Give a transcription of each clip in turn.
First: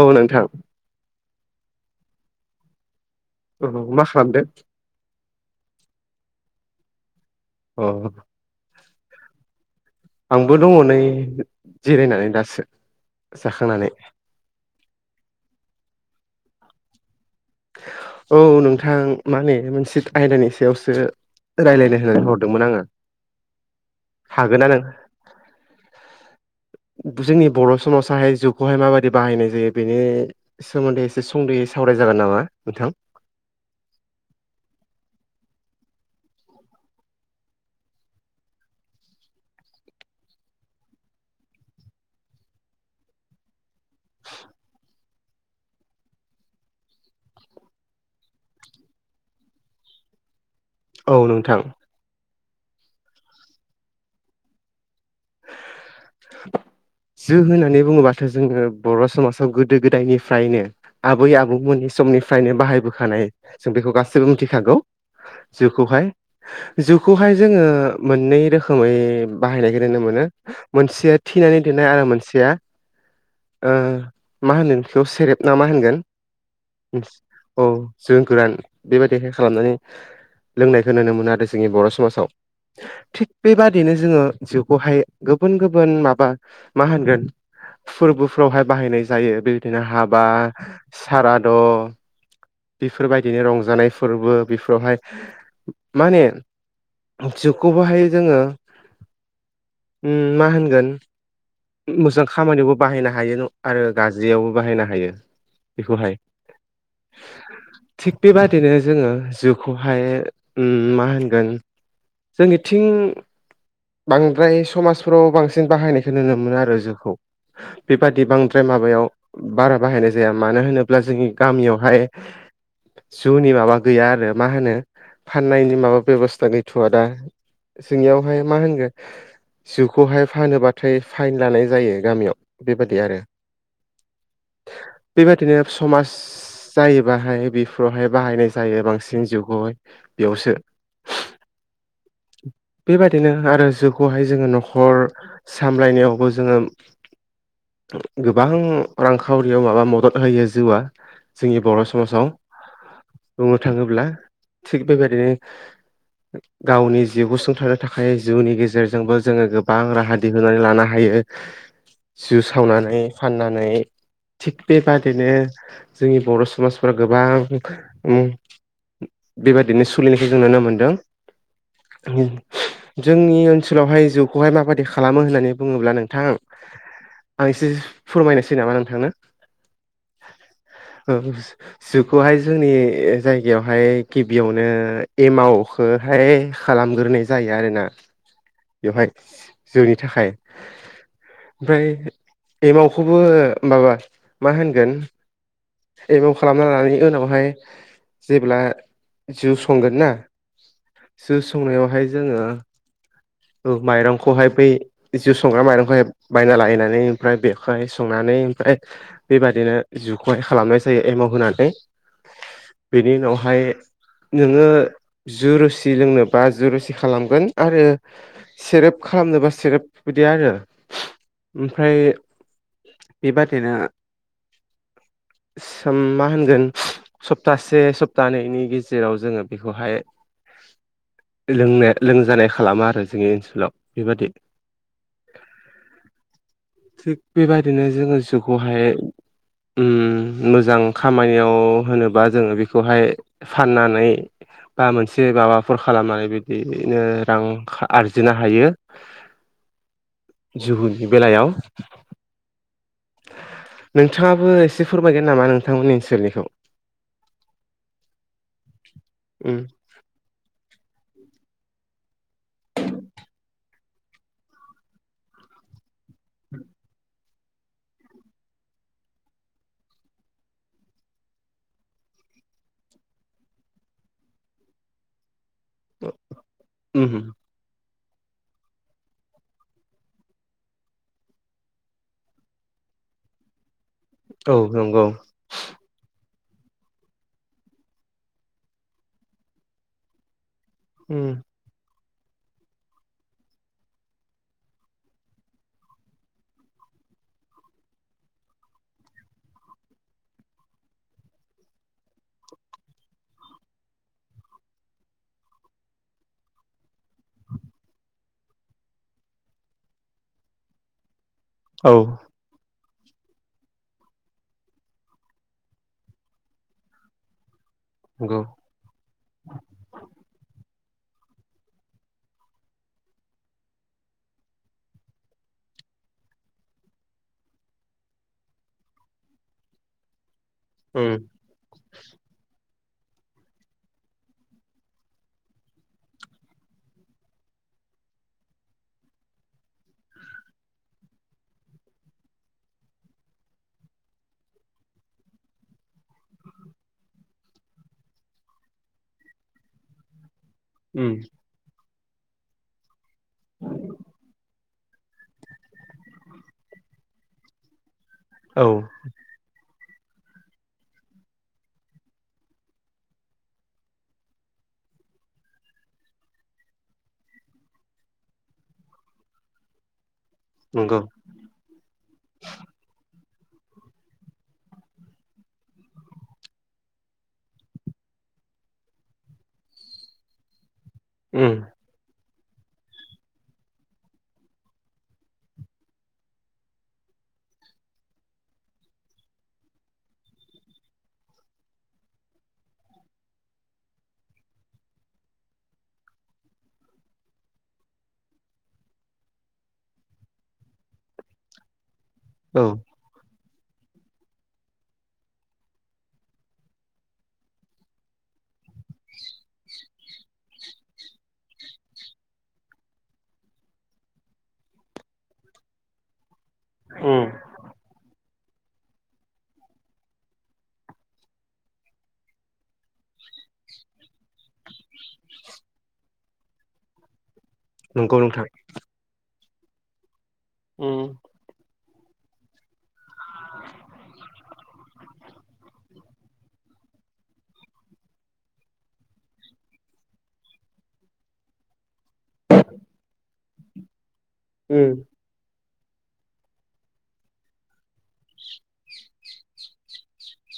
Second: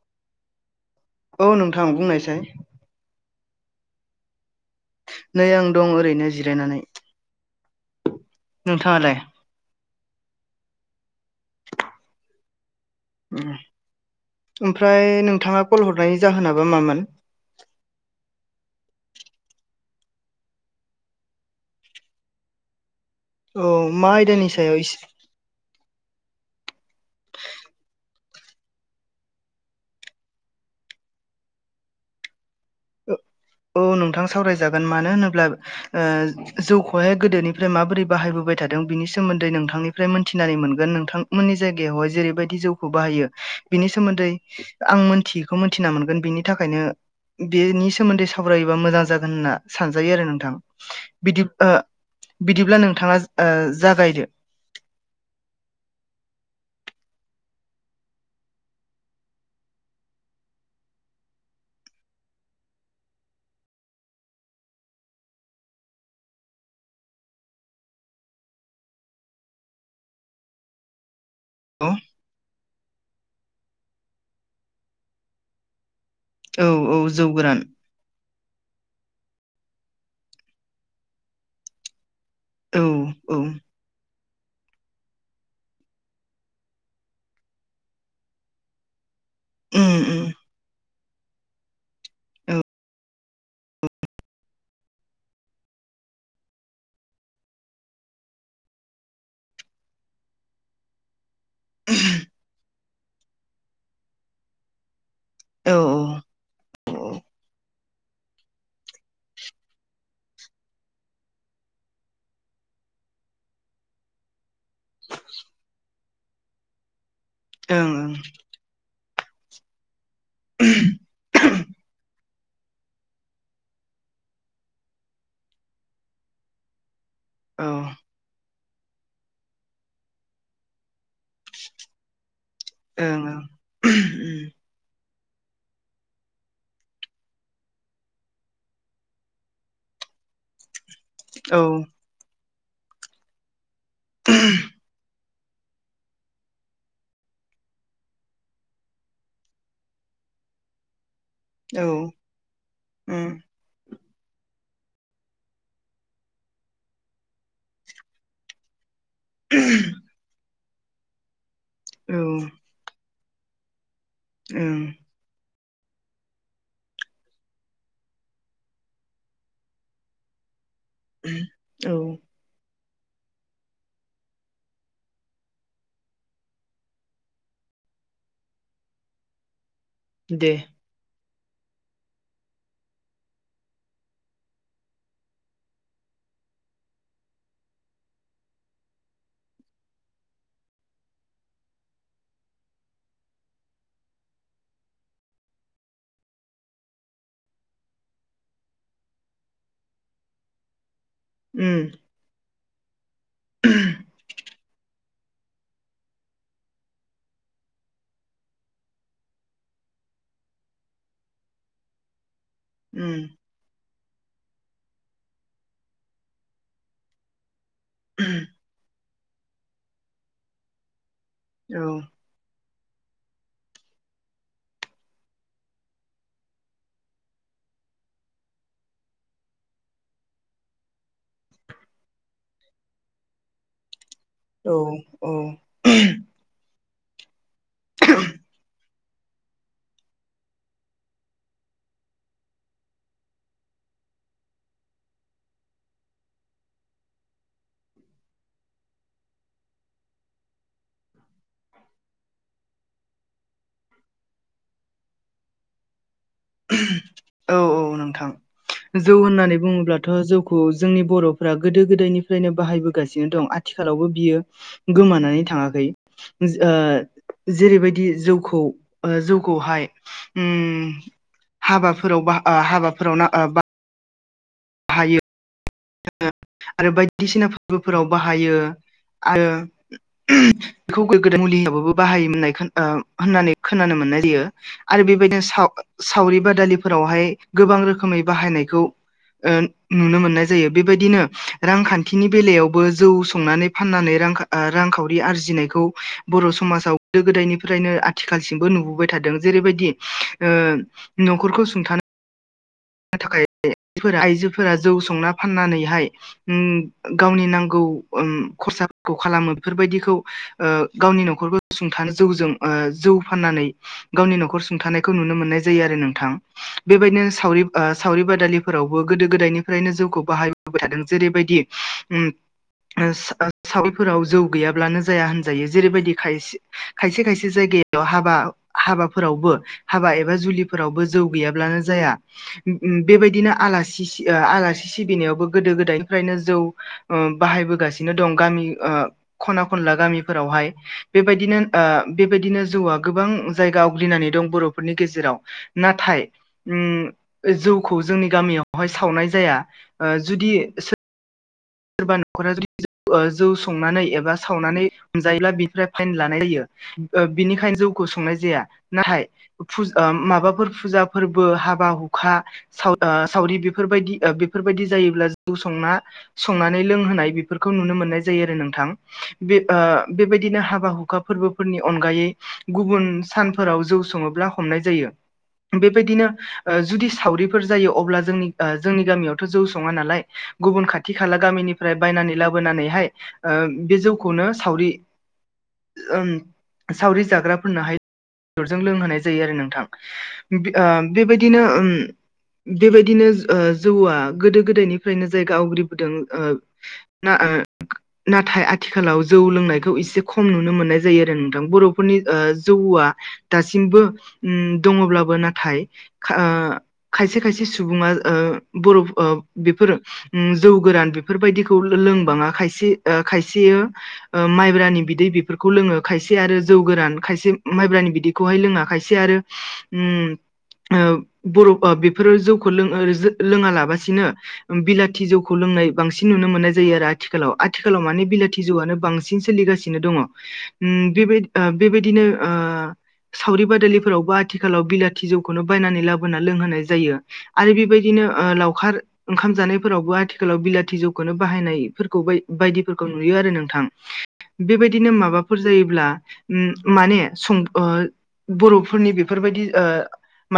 औ नोंथां। औ नोंथां बुंनायसाय। औ मा खालामदों? नै आं दं ओरैनो जिरायनानै‌। औ। नोंथाङालाय? आंबो दङ नै जिरायनानै दासो। ओम जाखांनानै ओमफ्राय नोंथाङा कल हरनायनि जाहोनाबा मामोन? औ नोंथां माने मोनसे आयदानि सायावसो रायलायनो होननानै हरदोंमोन आङो। अ मा आयदानि हागोना सायाव नों इसे [inaudible] जोंनि बर' समाजाहाय जौखौहाय माबायदि बाहायनाय जायो बेनि सोमोन्दै एसे सुंद'है सावराय जागोन नामा? नोंथां औ नोंथां सावरायजागोन मानो होनोब्ला ओ जौखौहाय गोदोनिफ्राय माबोरै बाहायबोबाय थादों बिनि सोमोन्दै नोंथांनिफ्राय मोनथिनानै मोनगोन। नोंथांमोननि जायगायावहाय जेरैबायदि जौखौ बाहायो बिनि सोमोन्दै आं मोनथियैखौ मोनथिनां मोनगोन बिनि थाखायनो बेनि सोमोन्दै सावरायोबा मोजां जागोन होनना सानजायो आरो नोंथां। औ बिदि नोंथां। ओ बिदिब्ला नोंथाङा ओ जागायदो। [inaudible] जौ होननानै बुङोबाथ' जोङो बर' समाजाव गोदो गोदायनिफ्रायनो आबै आबौमोननि समनिफ्रायनो बाहायबोखानाय जों बेखौ गासिबो मिथिखागौ‌। जौखौहाय जौखौहाय जोङो मोननै रोखोमै बाहायनायखो नुनो मोनो मोनसेया थिनानै औ दोननाय आरो मोनसेया ओ मा होनगोन बेखौ सेरेब ना मा होनगोन। औ औ जौ गोरान औ जौ गोरान बेबायदि बेेखे खालामनानै लोंनायखौ नुनो मोनो आरो जोंनि बर' समाजाव। औ थिग औ बेबादिनो जोङो जौखौहाय गुबुन गुबुन माबा मा होनगोन फोरबोफ्रावहाय बाहायनाय जायो बेबायदिनो उम हाबा उम साराद औ बेफोरबायदिनो रंजानाय फोरबो। बेफोरावहाय माने जौखौहाय जोङो ओम मा होनगोन मोजां खामानिबो बाहायनो हायो न आरो गाज्रियावबो बाहायनो हायो औ ओं बेखौहाय। औ थिग बेबादिनो जोङो जौखौहाय मा होनगोन जोंनिथिं बांद्राय समाजफोराव बांसिन बाहायनायखौ नुनो मोनो आरो जोखौ ओं बेबादि बांद्राय माबायाव बारा बाहायनाय जाया मानो होनोब्ला जोंनि गामियावहाय जौनि माबा गैया आरो मा होनो फाननायनि माबा बेबस्था गैथ'आ दा औ ओं सिंनियावहाय मा होन जिउखौहाय फानोब्लाथाय फाइन लानाय जायो गामियाव बेबादि आरो उम बे बायदिनो समाज जायोबाहाय बेफोरावहाय बाहायनाय जायो बांसिन जुगाव बेयावसो औ बेबायाददिनो आरो जौखौहाय जोङो न'खर सामलायनायावबो जोङो गोबां रांखावरियाव माबा मदद होयो जिउआ जोंनि औ बर' समाजाव बुंनो थाङोब्ला थिग बेबायदिनो गावनि जिउ गसुंथानो थाखाय जिउनि गेजेराव जोंबो जोङो गोबां राहा दिहुननानै लानो हायो जिउ सावनानै फाननानै थिग उम बेबादिनो जोंनि बर' समाजफोरा गोबां बेबायदिनो सोलिनायखौ जों नुनो मोन्दों औ जोंनि ओनसोलावहाय जौ खौहाय माबादि खालामो होननानै बुङोब्ला नोंथां आं एसे फोरमायनोसै नामा नोंथांनो दे जौ खौहाय जोंनि जायगायावहाय गिबियावनो एमावखौहाय खालामग्रोनाय जायो आरोना बेवहाय जौनि थाखाय ओमफ्राय एमावखौबो माबा मा होनगोन एमाव खालामना लानायनि उनावहाय जेब्ला जौ संगोन ना जौ उम संनायावहाय जोङो माइरंखौहाय बै जौ संग्रा माइंखौ बायना लायनानै [unintelligible] बेबाददिनो जुखौहाय खालामनाय जायो एमाव होनानै बेनि उम उनावहाय जु रोसि लोंनोबा जु रुसि खालामोन आरो सेरेब खालामनोबा सेरेब बिदि आरो औ ओमफ्राय बेबादिनो सोम मा होनगोन सप्तासे सप्तानैनि गेजेराव जोङो बेखौहाय लोंनाय लोंजानाय खालामा आरो जोंनि ओनसोलाव बेबादि औ औ थिग बेबायदिनो जोङो जौ खौहाय मोजां खामानियाव होनोबा जोङो बेखौहाय फाननानै बा मोनसे माबाफोर खालामनानै बिदिनो रां आरजिनो हायो जुहुनि बेलायाव नोंथाङाबो एसे फोरमायगोन नामा नोंथांमोननि ओनसोल नि औ औ नोंथां जौ होननानै उम बुङोब्लाथ' जौखौ जोंनि बर' गोदो गोदायनिफ्रायनो बाहायबोगासिनो दं आथिखालावबो बियो गोमानानै थाङाखै जेरैबायदि जौखौ जौखौहाय हाबाफोराव बा हाबाफोराव ना बा बाहायो आरो उम बायदिसिना फोरबोफोराव बाहायो आरो बेखौ गोदान मुलिबो बाहायोमोननाय होननानै खोनानो मोननाय जायो औ आरो नंगौ बेबायदिनो सावरि बाद दालिफोरावहाय गोबां रोखै बाहायनायखौ नुनो मोननाय जायो बेबायदिनो उम रांखान्थि खिनि बेलायावबो जौ संनानै फाननानै रां रांखावरि आरजिनायखौ बर' समाजाव गोदो गोदायनिफ्रायनो आथिखालसिमबो नुबोबाय थादों जेरैबायदि न'खरखौ सुंथानो नो थाखाय आइजोफोरा जौ संना फाननानैहाय गावनि नांगौ ख' फिसा खालामो बेफोरबायाददिखौ गावनि न'खरखौ औ सुंथानो जौजों जौ फाननानै गावनि न'खर सुंथानायखौ नुनो मोननाय जायो आरो नोंथां बेबायदिनो सावरि सावरि नंगौ बादालिफोरावबो गोदो गोदायनिफ्रायनो जौखौ बाहायबोबाय थादों जेरैबायदि साविफोराव जौ गैयाब्लानो जाया होनजायो जेरैबायदिाय खायसे खायसे जायग हाबा हाबाफोरावबो हाबा एबा जुलिफोरावबो उम जौ गैयाब्लानो जाया बेबायदिनो आलासि आलासि सिबिनायावबो गोदो गोदायनिफ्रायनो जौ बाहाय दं गामि खना खनला गामिफोरावहाय बेबायनो बेबायदिनो जौआ गोबां जायगा आवग्रिनानै दं बर'फोरनि गेजेराव नाथाय जौखौ जोंनि गामियावहाय सावनाय जाया ओ जुदि सो उम सोरबा नखरा जुदि जौ ओ जौ संनानै एबा सावनानै हमजायोब्ला बिनिफ्राय फाइन लानाय जायो ओ बिनिखायनो जौखौ संनाय जाया औ नाथाय फुजा ओ माबाफोर फुजा फोरबो हाबा हुखा साव ओ सावरि बेफोरबायदि ओ बेफोरबाय दि जायोब्ला जौ संना संनानै लोंहोनाय बेफोरखौ नुनो मोननाय जायो आरो नोंथां बे ओ बेबायदिनो हाबा नंगौ हुखा फोरबोफोरनि अनगायै गुबुन सानफोराव जौ सङोब्ला हमनाय जायो बेबायदिनो ओ जुदि सावरिफोर जायो अब्ला जोंनि ओ जोंनि गामियावथ जौ सङा नालाय गुबुन खाथि खाला उम गामिनिफ्राय बायनानै लाबो बोनानैहाय बे जौखौनो सावरि ओम सावरि जाग्राफोरनो हाय बेदरजों लोंहोनाय जायो आरो नोंथां ओ बेबायदिनो ओम बेबायदिनो ओ जौआ गोदो गोदायनिफ्रायनो जायगा आवग्रि बोदों ओ ना ओ नाथाय आथिखालाव जौ लोंनायखौ एसे खम नुनो मोनो जायो आरो नोंथां बरफोरनि ओ औ जौआ दासिमबो ओम दङब्लाबो नाथाय खा खायसे खायसे सुबुङा ओ बरफ ओ बेफोरो ओम जौ गोरान बेफोरबायदिखौ लो-लोंबाङा खायसे ओ खायसेयो ओ माइब्रानि बिदै बेफोरखौ खौ लोङो खायसे आरो जौ गोरान उम खायसे माइब्रानि बिदि खौहाय लोङा खायसे आरो ओम ओ बरफ ओ बेफोरो जौखौ लों ओ लोङा लाबासिनो ओम बिलाथि जौ खौ लोंनाय बांसिन नुनो मोननाय जायो आरो आथिखालाव आथिखालाव नंगौ माने नोंथां बिलाथि जौआनो बांसिन सोलिगासिनो दङ उम ओम बेबाय ओ बेबायदिनो ओ सावरि बादालिफोरावबो आथिखालाव बिला थि जौखौनो बायनानै लाबोना लोंहोनाय जायो आरो बेबायदिनो ओ लावखार ओंखाम जानायफोरावबो आथिखा खालाव बिलाथि जौखौनो बाहायनाय फोरखौ बाय-बायदिफोरखौ नुयो आरो नोंथां उम बेबायदिनो माबाफोर जायोब्ला ओम माने सं ओ बर'फोरनि बेफोरबादि ओ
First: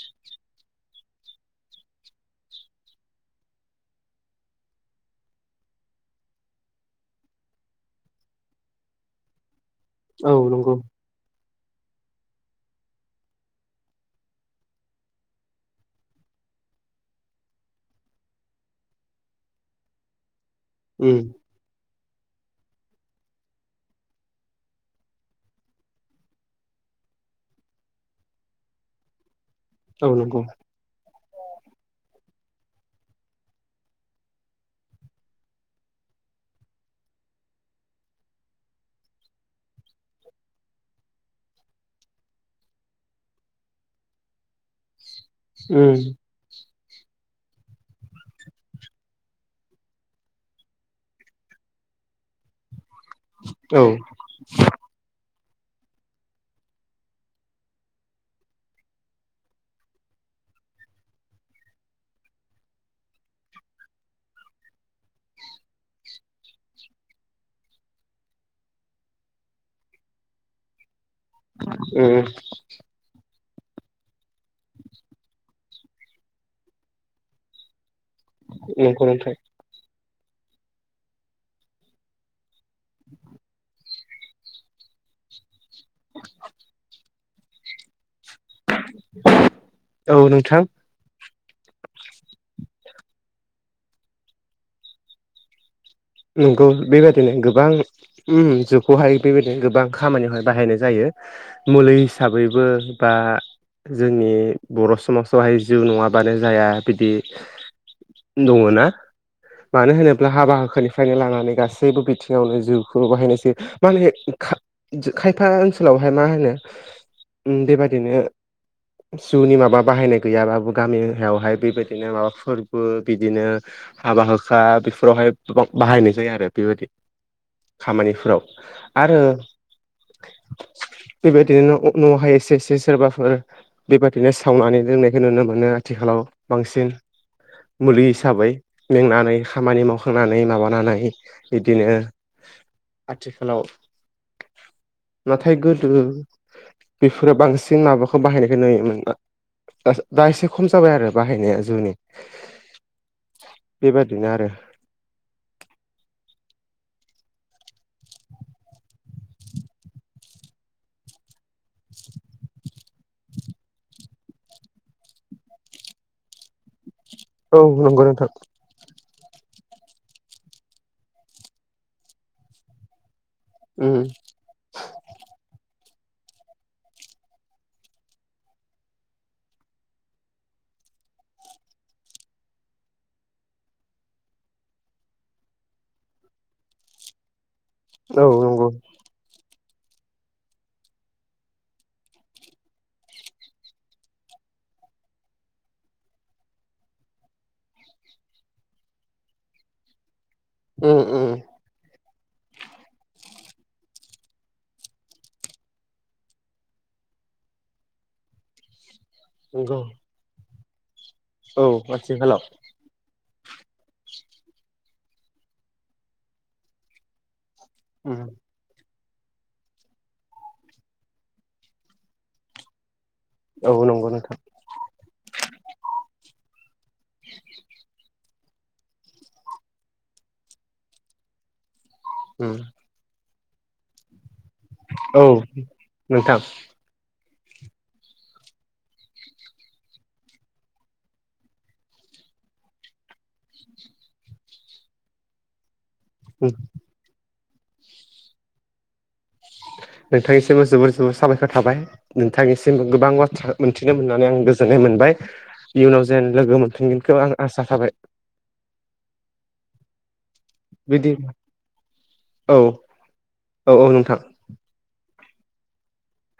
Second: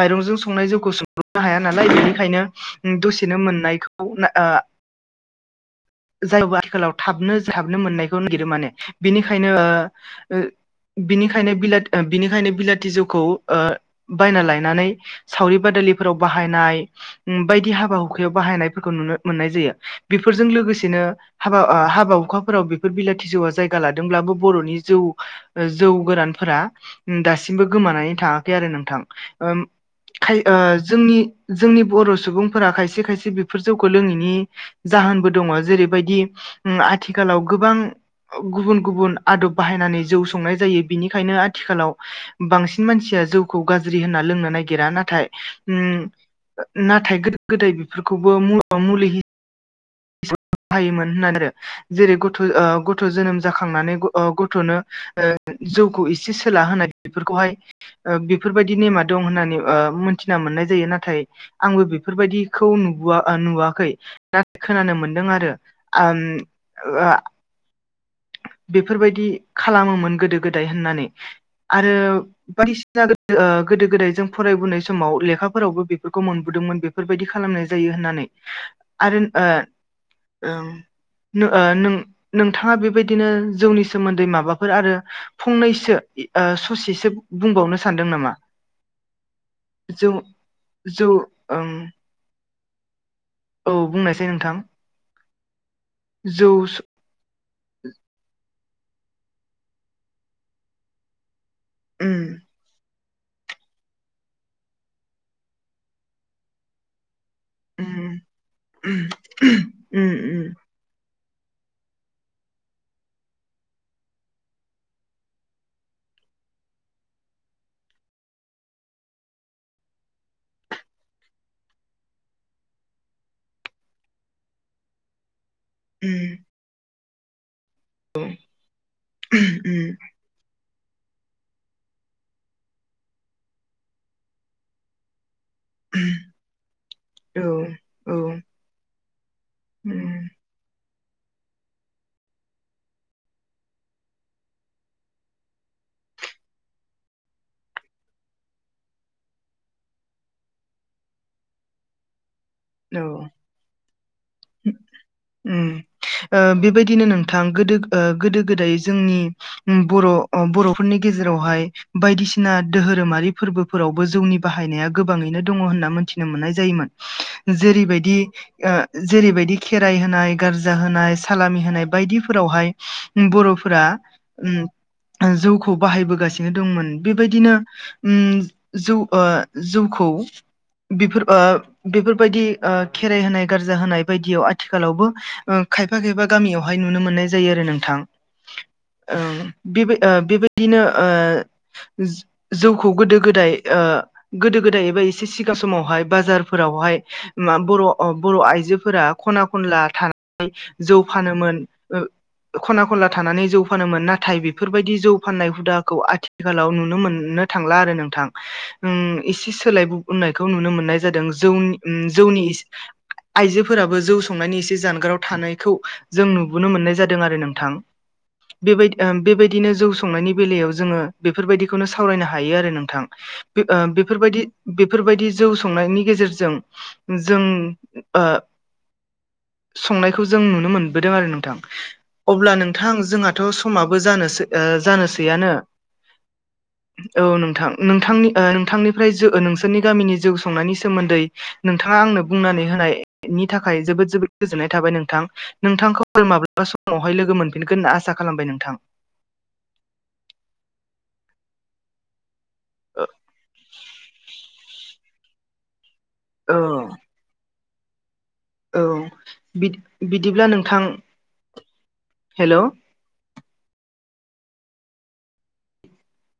माइरंजों संनाय जोंखौ संब्रबनो हाया नालाय बेनिखायनो दसेनो मोननायखौ ना ओ [inaudible] [unintelligible] आथिखालाव थाबनो थाबनो मोननायखौ नागिरो माने बिनिखायनो औ ओ नंगौ बिनिखा खायनो बिला ओ बिनिखायनो बिलाथि जौखौ ओ बायना लायनानै सावरि बादालिफोराव बाहाय बाहायनाय ओम बायदि हाबा हुखायाव बाहायनायफोरखौ नुनो मोननाय जायो बेफोरजों लोगोसेनो उम हाबा ओ हाब हाबा हुखाफोराव बेफोर बिलाथि जौआ जायगा लादोंब्लाबो बर'नि जौ ओ जौ गोरानफोरा दासिमबो गोमानानै थाङाखै आरो नोंथां ओम औ खाय नंगौ ओ जोंनि जोंनि बर सुबुंफोरा खायसे खायसे बेफोर जौखौ लोङैनि जाहोनबो दङ जेरैबायदि ओम आथिखालाव गोबां गुबुन गुबुन आदब बाहायनानै जौ संनाय जायो बिनिखायनो आथिखालाव बांसिन मानसिया जौखौ गाज्रि होनना लोंनो नागिरा ना नाथाय उम ओम नाथाय गोदो गोदाय बेफोरखौबो मु ओ मुलि हो बाहायोमोन होननानै आरो जेरै गथ ओ गथ गथ जोनोम औ जाखांनानै अ गथनो ओ जौखौ इसे सोला होनाय बेफोरखौहाय ओ बेफोरबायदि नेमा दं होननानै ओ मिनथिना मोननाय जायो नाथाय आंबो बेफोरबायदिखौ नुबोआ ओ नुवाखै ना खोनानो मोनदों आरो आम ओ आ बेफोरबायदि खालामोमोन गोदो गोदाय होननानै आरो उम बायदिसिना रो ओ गोदो गोदाय जों फरायबोनाय समाव लेखाफोरावबो बेफोरखौ मोनबोदोंमोन बेफोरबायदि खालामनाय जायो होनना नंगौ नोंथां [unintelligible] [inaudible] बेबायदिनो जौनि सोमोन्दै माबाफोर आरो फंनैसोओ स'सेसो बुंबावनो सानदों नामा? जौ औ नोंथां जौ ओं औ बुंनायसाइ नोंथां जौ नंगौ स बेबायदिनो गोबां ओमा जु खौहाय बेबायदिनो गोबां खामानियावहाय बाहायनाय जायो मुलि उम हिसाबैबो बा जोंनि बर' समाजावहाय जौउ नङाबानो जाया बिदि उम दङ ना उम मानो उम होनोब्ला हाबा हाखोनि नो लानानै गासैबो बिथिङावनो जिउखौलानानै बाहायनायजायो माने खा खायफा ओनसोलाव ओमफ्राय मा होननो बेबाददिनो आरो जौनि माबा बाहायनाय गैयाबाबो गामियावहाय बेबायदिनो माबा फोरबो बिदिनो हाबा हुखा बेफोरावहायां उम बाहायनाय जायो आरो बेबायदि खामानिफोराव आरो बेबायदिनो न'हाय एसे एसे सोरबाफोर बेबायदिनो सावनानै लोंनायखौ नुनो मोनो ओ आथिखालाव उम बांसिन औ मुलि औ हिसाबै मेंनानै खामानि मावखांनानै माबा बिदिनो आथिखालाव नथाय गोदो बेफोरो बांसिन माबाखौ बाहायनायखौ नुयोमोन दा दाएसे खम जाबाय आरो बाहायनाया जौनि औ बेबादिनो आरो ओम ओ बेबायदिनो नोंथां गोदो ओ गोदो गोदाय जोंनि बर'अ बर'फोरनि गेजेराव गेजेरावहाय बायदिसिना दोधोरोमारि फोरबोफोरावबो जौनि बाहायनाया गोबाङैनो दङ होनना मिथि नुनो मोननाय जायोमोन औ नंगौ नोंथां जेरैबायदिओ जेरैबायदि खेराइ होनाय गारजा होनाय सालामि होनाय बायदिफोरावहाय बर'फोरा उम ओम ओ जौखौ बाहायबोगासिनो दंमोन बेबायदिनो ओम जौओ जौखौ बेफोर ओ बेफोर बायदि खेर होनाय गारजा होनाय बायदियाव आथिखालावबो खायफा खायफा गामियावहाय नुनो मोननाय नाय जायो आरो नोंथां औ नंगौ ओम बेबो ओ बेबायदिनो ओ जौखौ गोदो गोदाय ओ गोदो गोदाय एबा एसे सिगां समावहाय बाजारफोरावहाय मा बर अ बर आइजोफोरा खना खनला थानानै जौ उम उम फानोमोन ओ खना खनला थानानै जौ फानोमोन नाथाय बेफोरबायदि जौ फाननाय हुदाखौ आथिखालाव नुनो मोननो थांला आरो नोंथां ओम एसे नंगौ सोलायबोनायखौ नुनो मोननाय जादों औ जौनि ओम आथिखालाव जौनि आइजोफोराबो जौ संनायनि एसे जानगाराव थानायखौ जों नुबोनो मोननाय जादों आरो नों थां उम बेबायदि ओ बेबायदिनो जौ संनायनि बेलायाव जोङो बेफोरबायदिखौनो सावरायनो हायो आरो नोंथां औ ओ नंगौ नोंथां बेफोरबायदि बेफोरबायदि जौ संनायनि गेजेरजों जों ओ संनायखौ जों नुनो मोनबोदों आरो नोंथां अब्ला उम नोंथां जोंहाथ समाबो जानोसै ओ औ जानोसैयानो नोंथां औ नोंथां नोंथांनि ओ नोंथांनिफ्राय नोंसोरनि गामिनि जौ संनायनि सोमोन्दै नोंथाङा आंनो बुंनानै होनायनि थाखाय जोबोद जोबोद गोजोननाय थाबाय नोंथां नोंथांखौ फोर उम। माब्लाबा समावहाय लोगो मोनफिनगोन होनना आसा खालामबाय नोंथां नोंथांनिसिमबो जोबोर जोबोर साबायखर थाबाय नों थां निसिमबो गोबां बाथ्रा मोनथिनो मोननानै आं गोजोन्नाय मोनबाय इयुनाव जेन औ लोगो मोनफिनगोनखौ आं आसा थाबाय औ बिदि बि बिदिब्ला नोंथां बिदि औ हेलौ औ औ नोंथां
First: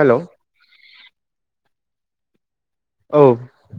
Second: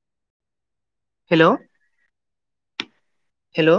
हेलौ हेलौ औ हेलौ